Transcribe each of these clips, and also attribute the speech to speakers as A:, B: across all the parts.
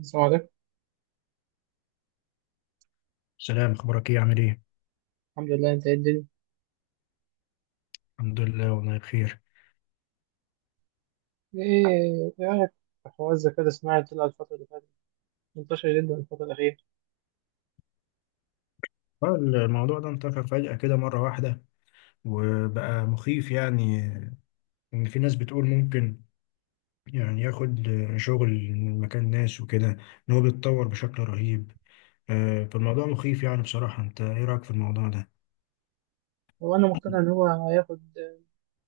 A: السلام عليكم.
B: سلام، اخبارك ايه؟ عامل ايه؟
A: الحمد لله، انت ايه الدنيا؟
B: الحمد لله، والله بخير.
A: ايه رايك في حوار الذكاء الاصطناعي؟ طلع الفتره اللي فاتت منتشر جدا الفتره الاخيره.
B: الموضوع ده انتشر فجأة كده مرة واحدة، وبقى مخيف يعني، ان في ناس بتقول ممكن يعني ياخد شغل من مكان ناس وكده، ان هو بيتطور بشكل رهيب. فالموضوع مخيف يعني بصراحة. انت ايه رأيك في الموضوع ده؟
A: هو انا مقتنع ان هو هياخد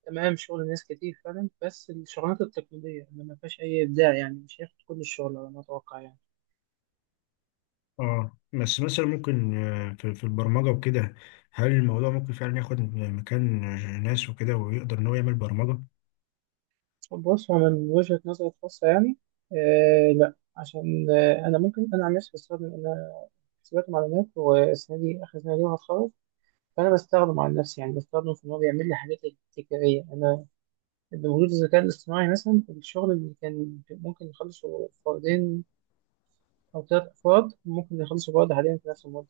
A: تمام شغل ناس كتير فعلا، بس الشغلانات التقليديه اللي ما فيهاش اي ابداع يعني مش هياخد كل الشغل على ما اتوقع يعني.
B: اه، بس مثلا ممكن في البرمجة وكده، هل الموضوع ممكن فعلا ياخد مكان ناس وكده ويقدر ان هو يعمل برمجة؟
A: بص، هو من وجهه نظري الخاصه يعني لا، عشان انا، ممكن انا عن نفسي بستخدم، انا حسابات معلومات والسنه دي اخر سنه ليا وهتخرج، فانا بستخدم على نفسي يعني، بستخدم في ان هو بيعمل لي حاجات تكراريه. انا بوجود الذكاء الاصطناعي، مثلا الشغل اللي كان ممكن يخلصه فردين أو ثلاث أفراد ممكن يخلصوا بعض حاليا في نفس المدة،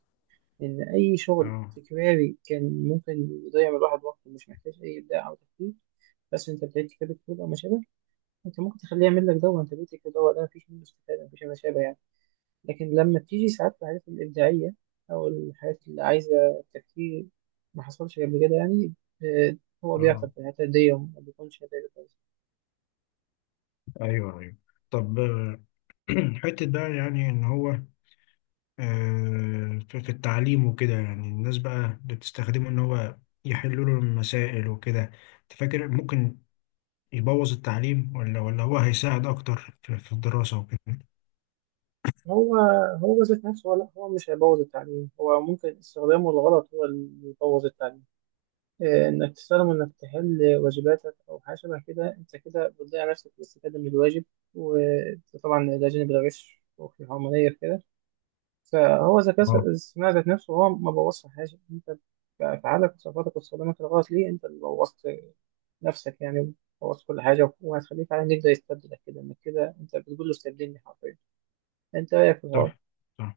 A: لأن أي شغل
B: اه،
A: تكراري كان ممكن يضيع من الواحد وقته، مش محتاج أي إبداع أو تفكير. بس أنت بتعيد كتابة كود أو ما شابه، أنت ممكن تخليه يعمل لك ده وأنت بتكتب ده، وده مفيش منه استفادة، مفيش ما شابه يعني. لكن لما بتيجي ساعات الحاجات الإبداعية أو الحاجات اللي عايزة تفكير ما حصلش قبل كده يعني، آه، هو
B: اه،
A: بيعطل في الحتة دي وما بيكونش نتائجه كويسة.
B: ايوه، ايوه. طب حتة بقى يعني إن هو في التعليم وكده، يعني الناس بقى اللي بتستخدمه إن هو يحلوا له المسائل وكده، أنت فاكر ممكن يبوظ التعليم ولا هو هيساعد أكتر في الدراسة وكده؟
A: هو هو ذات نفسه، هو لا، هو مش هيبوظ التعليم، هو ممكن استخدامه الغلط هو اللي يبوظ التعليم. انك تستخدم، انك تحل واجباتك او حاجه شبه كده، انت كده بتضيع نفسك في الاستفاده من الواجب، وطبعا ده جانب الغش وفي الحرمانيه في كده. فهو ذكاء
B: اه،
A: الاصطناعي ذات نفسه هو ما بوظش حاجه، انت بافعالك وصفاتك واستخدامك الغلط ليه، انت اللي بوظت نفسك يعني، بوظت كل حاجه. وهتخليك على انك ده يستبدلك، كده انك كده انت بتقول له استبدلني حرفيا. انت رايك في الحوار؟
B: صح، صح.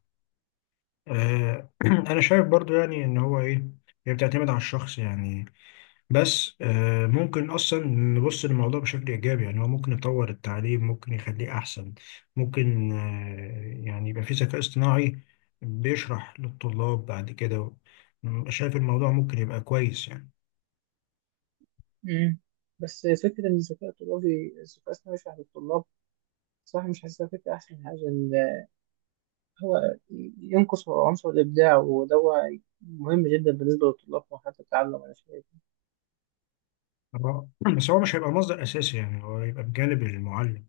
B: آه، أنا شايف برضو يعني إن هو إيه، هي بتعتمد على الشخص يعني. بس ممكن اصلا نبص للموضوع بشكل ايجابي، يعني هو ممكن يطور التعليم، ممكن يخليه احسن، ممكن يعني يبقى في ذكاء اصطناعي بيشرح للطلاب بعد كده. شايف الموضوع ممكن يبقى كويس يعني.
A: مم. بس فكرة إن الذكاء الطلابي، الذكاء الصناعي يشرح للطلاب، صراحة مش حاسسها فكرة أحسن حاجة. هو ينقص عنصر الإبداع، وده هو مهم جدا بالنسبة للطلاب في مرحلة التعلم، أنا شايف.
B: هو- بس هو مش هيبقى مصدر اساسي، يعني هو هيبقى بجانب المعلم.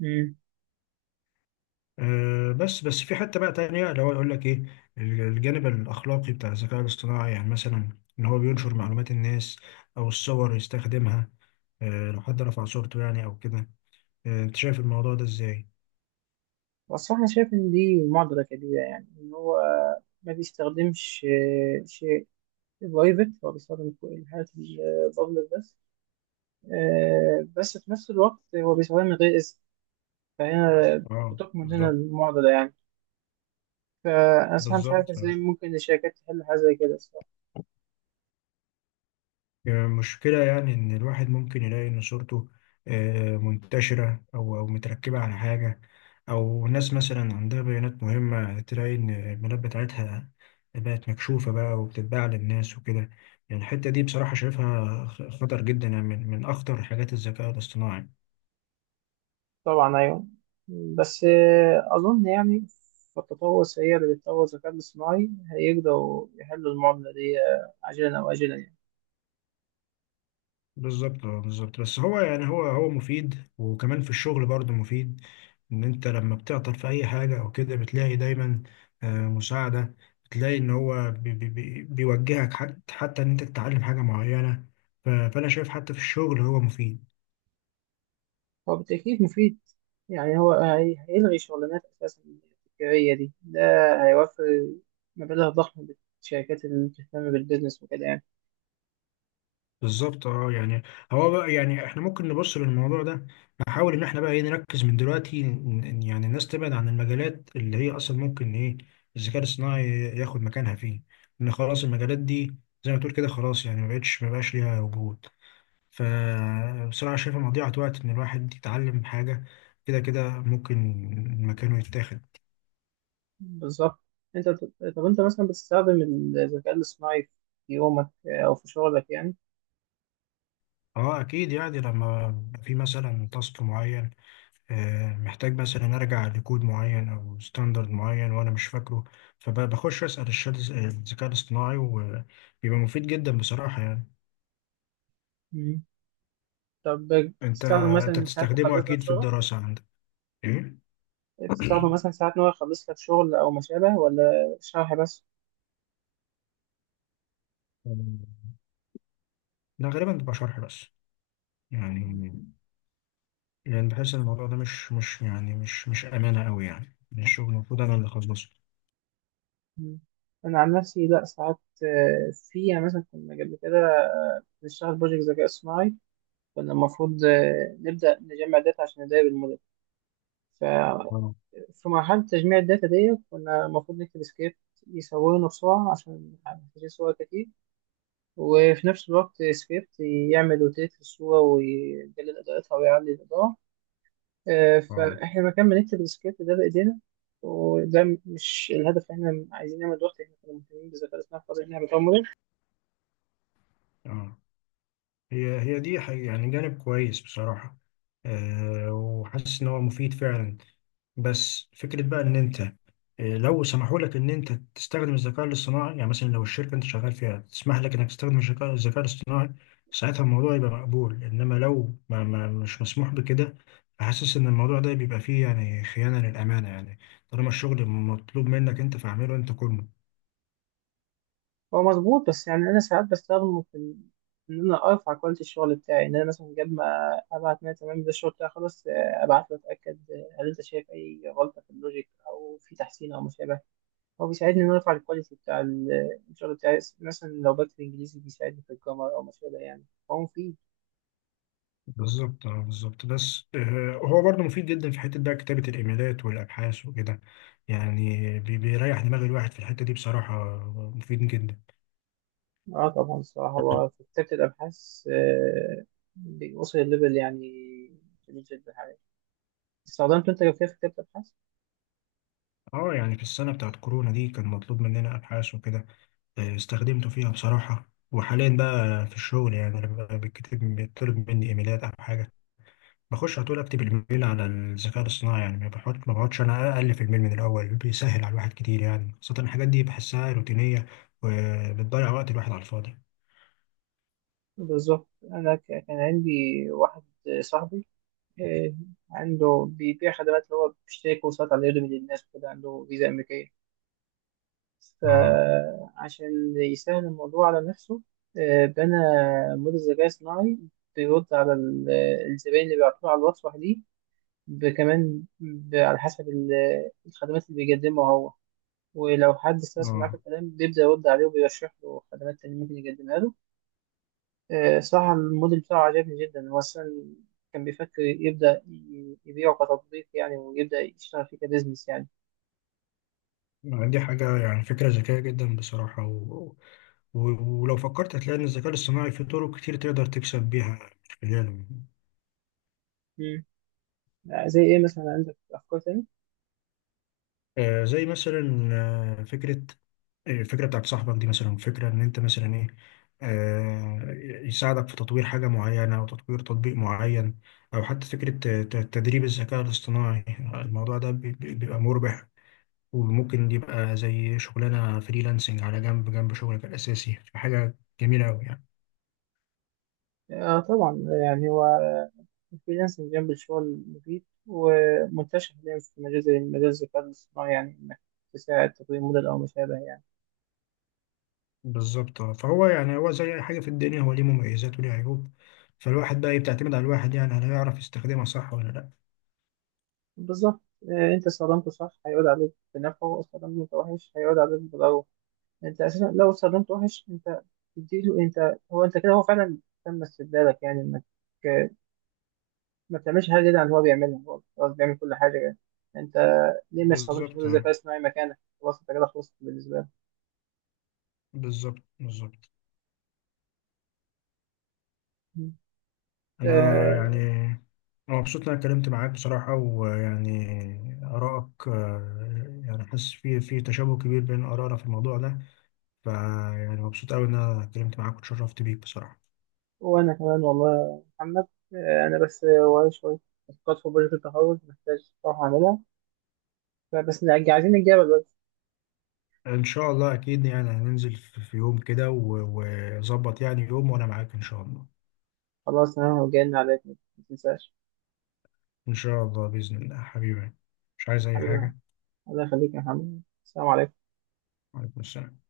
A: مم.
B: بس في حتة بقى تانية اللي هو يقول لك ايه، الجانب الاخلاقي بتاع الذكاء الاصطناعي، يعني مثلا ان هو بينشر معلومات الناس او الصور يستخدمها. لو حد رفع صورته يعني او كده، انت شايف الموضوع ده ازاي؟
A: والصراحة أنا شايف إن دي معضلة كبيرة، يعني إن هو ما بيستخدمش شيء برايفت، هو بيستخدم كل الحاجات البابليك بس. بس في نفس الوقت هو بيستخدمها من غير إذن، فهنا
B: اه،
A: بتكمن هنا
B: بالظبط،
A: المعضلة يعني. فأنا صراحة مش عارف
B: بالظبط
A: إزاي
B: يعني.
A: ممكن الشركات تحل حاجة زي كده الصراحة.
B: المشكله يعني ان الواحد ممكن يلاقي ان صورته منتشره او متركبه على حاجه، او ناس مثلا عندها بيانات مهمه تلاقي ان البيانات بتاعتها بقت مكشوفه بقى وبتتباع للناس وكده. يعني الحته دي بصراحه شايفها خطر جدا، يعني من اخطر حاجات الذكاء الاصطناعي.
A: طبعا أيوة. بس أظن يعني في التطور السريع اللي بيتطور الذكاء الاصطناعي هيقدروا يحلوا المعضلة دي عاجلا أو آجلا يعني.
B: بالظبط، اه، بالظبط. بس هو يعني هو مفيد، وكمان في الشغل برضه مفيد، ان انت لما بتعطل في اي حاجه او كده بتلاقي دايما مساعده، بتلاقي ان هو بي بي بي بيوجهك، حتى ان انت تتعلم حاجه معينه. فانا شايف حتى في الشغل هو مفيد.
A: هو بالتأكيد مفيد، يعني هو هيلغي شغلانات. أساسا التكرارية دي ده هيوفر مبالغ ضخمة للشركات اللي بتهتم بالبيزنس وكده يعني.
B: بالظبط، اه، يعني هو بقى يعني احنا ممكن نبص للموضوع ده، نحاول ان احنا بقى ايه، نركز من دلوقتي إن يعني الناس تبعد عن المجالات اللي هي اصلا ممكن ايه الذكاء الصناعي ياخد مكانها فيه، ان خلاص المجالات دي زي ما تقول كده خلاص يعني ما بقاش ليها وجود، فبصراحة شايفها مضيعة وقت ان الواحد يتعلم حاجة كده كده ممكن مكانه يتاخد.
A: بالظبط. أنت طب أنت مثلا بتستخدم الذكاء الاصطناعي في يومك أو في شغلك يعني؟
B: اه، اكيد يعني، لما في مثلا تاسك معين محتاج مثلا ارجع لكود معين او ستاندرد معين وانا مش فاكره، فبخش اسال الشات، الذكاء الاصطناعي، وبيبقى مفيد جدا بصراحه يعني.
A: طب
B: انت
A: تستخدم
B: انت
A: مثلا ساعات
B: بتستخدمه
A: يخلص لك
B: اكيد في
A: شغل؟
B: الدراسه عندك، ايه؟
A: تستخدم مثلا ساعات إن هو يخلص لك شغل أو ما شابه، ولا شرح بس؟
B: ده غالبا بيبقى شرح بس، يعني، بحس ان الموضوع ده مش يعني مش امانه قوي، يعني من الشغل المفروض انا اللي اخلصه.
A: مم. أنا عن نفسي لأ. ساعات في يعني، مثلا كنا قبل كده بنشتغل بروجكت ذكاء اصطناعي، كنا المفروض نبدأ نجمع داتا عشان نراقب الموديل.
B: اه،
A: ففي مرحلة تجميع الداتا دي كنا المفروض نكتب سكريبت يصورنا بسرعة عشان محتاجين صور كتير، وفي نفس الوقت سكريبت يعمل روتيت للصورة، ويقلل إضاءتها ويعلي الإضاءة.
B: اه،
A: فاحنا مكان ما نكتب السكريبت ده بايدينا، وده مش الهدف اللي احنا عايزين نعمل دلوقتي، احنا كنا مهتمين بالذكاء الاصطناعي في قضيه ان احنا بنطور موديل.
B: اه. هي دي حقيقة يعني، جانب كويس بصراحه. وحاسس ان هو مفيد فعلا. بس فكرة بقى إن أنت لو سمحوا لك إن أنت تستخدم الذكاء الاصطناعي، يعني مثلا لو الشركة أنت شغال فيها تسمح لك إنك تستخدم الذكاء الاصطناعي، ساعتها الموضوع يبقى مقبول. إنما لو ما ما مش مسموح بكده، حاسس إن الموضوع ده بيبقى فيه يعني خيانة للأمانة، يعني طالما الشغل مطلوب منك أنت فاعمله أنت كله.
A: هو مظبوط، بس يعني انا ساعات بستخدمه في ان انا ارفع كواليتي الشغل بتاعي، ان انا مثلا قبل ما ابعت ناس تمام ده الشغل بتاعي خلاص، ابعت له اتاكد، هل انت شايف اي غلطه في اللوجيك او في تحسين او مشابه. هو بيساعدني ان انا ارفع الكواليتي بتاع الشغل بتاعي، مثلا لو بكتب انجليزي بيساعدني في الجرامر او مشابه يعني. هو مفيد.
B: بالظبط، اه، بالظبط. بس هو برضه مفيد جدا في حتة بقى كتابة الإيميلات والأبحاث وكده، يعني بيريح دماغ الواحد في الحتة دي بصراحة. مفيد جدا.
A: اه طبعا، الصراحة هو في كتابة الأبحاث بيوصل الليفل يعني جميل جدا حقيقي. استخدمت أنت جافية في كتابة الأبحاث؟
B: اه، يعني في السنة بتاعت كورونا دي كان مطلوب مننا أبحاث وكده، استخدمته فيها بصراحة. وحاليا بقى في الشغل يعني لما بيتكتب بيطلب مني إيميلات أو حاجة، بخش على طول أكتب الإيميل على الذكاء الاصطناعي، يعني ما بقعدش أنا ألف الإيميل من الأول. بيسهل على الواحد كتير يعني، خاصة الحاجات دي بحسها روتينية، وبتضيع وقت الواحد على الفاضي.
A: بالظبط. أنا كان عندي واحد صاحبي، آه، عنده بيبيع خدمات، اللي هو بيشتري كورسات على يوديمي للناس وكده، عنده فيزا أمريكية،
B: اه،
A: فعشان يسهل الموضوع على نفسه بنى موديل ذكاء صناعي بيرد على الزبائن اللي بيعترضوا على الوصفة دي، كمان على حسب الخدمات اللي بيقدمها هو، ولو حد استرسل معاه في
B: اه.
A: الكلام بيبدأ يرد عليه وبيرشح له خدمات تانية ممكن يقدمها له. صراحة الموديل بتاعه عجبني جدا. هو أصلا كان بيفكر يبدأ يبيعه كتطبيق يعني، ويبدأ يشتغل فيه كبزنس يعني.
B: دي حاجة يعني فكرة ذكية جدا بصراحة. و... ولو فكرت هتلاقي إن الذكاء الاصطناعي فيه طرق كتير تقدر تكسب بيها من خلاله.
A: مم. زي إيه مثلا، عندك أفكار تانية؟
B: زي مثلا، آه، فكرة آه، الفكرة بتاعت صاحبك دي، مثلا فكرة إن أنت مثلا إيه، آه، يساعدك في تطوير حاجة معينة أو تطوير تطبيق معين، أو حتى فكرة تدريب الذكاء الاصطناعي. الموضوع ده بيبقى مربح، وممكن يبقى زي شغلانة فريلانسنج على جنب جنب شغلك الأساسي، فحاجة جميلة أوي يعني.
A: آه طبعا، يعني هو الفريلانسنج جنب الشغل مفيد ومنتشر حاليا في مجال زي مجال الذكاء الاصطناعي، يعني إنك تساعد تطوير موديل أو ما شابه يعني.
B: بالظبط. فهو يعني هو زي أي حاجة في الدنيا، هو ليه مميزات وليه عيوب، فالواحد بقى بتعتمد على الواحد يعني، هل هيعرف يستخدمها صح ولا لأ؟
A: بالظبط. انت استخدمته صح هيعود عليك بنفعه، استخدمته وحش هيعود عليك بضرره. انت اساسا لو استخدمته وحش، انت تديله انت، هو انت كده، هو فعلا تم استبدالك يعني، انك آه، ما بتعملش حاجه جديده عن اللي هو بيعملها، هو خلاص بيعمل كل حاجه يعني. انت ليه ما استخدمش
B: بالظبط،
A: موديل الذكاء الاصطناعي مكانك؟ خلاص انت كده خلصت بالنسبه لك.
B: بالظبط، بالظبط.
A: مم.
B: انا يعني
A: آه.
B: انا مبسوط ان انا اتكلمت معاك بصراحه، ويعني ارائك يعني حاسس في تشابه كبير بين ارائنا في الموضوع ده، فيعني مبسوط قوي ان انا اتكلمت معاك واتشرفت بيك بصراحه.
A: وانا كمان، والله يا محمد. انا بس ورايا شويه تاسكات في بروجكت التخرج محتاج اروح اعملها، فبس عايزين نتجابل بس.
B: ان شاء الله اكيد يعني، هننزل في يوم كده، وظبط يعني يوم وانا معاك ان شاء الله.
A: خلاص، انا هجن عليك، ما تنساش.
B: ان شاء الله باذن الله حبيبي، مش عايز اي
A: حبيبي،
B: حاجه.
A: الله يخليك يا محمد، السلام عليكم.
B: وعليكم السلام.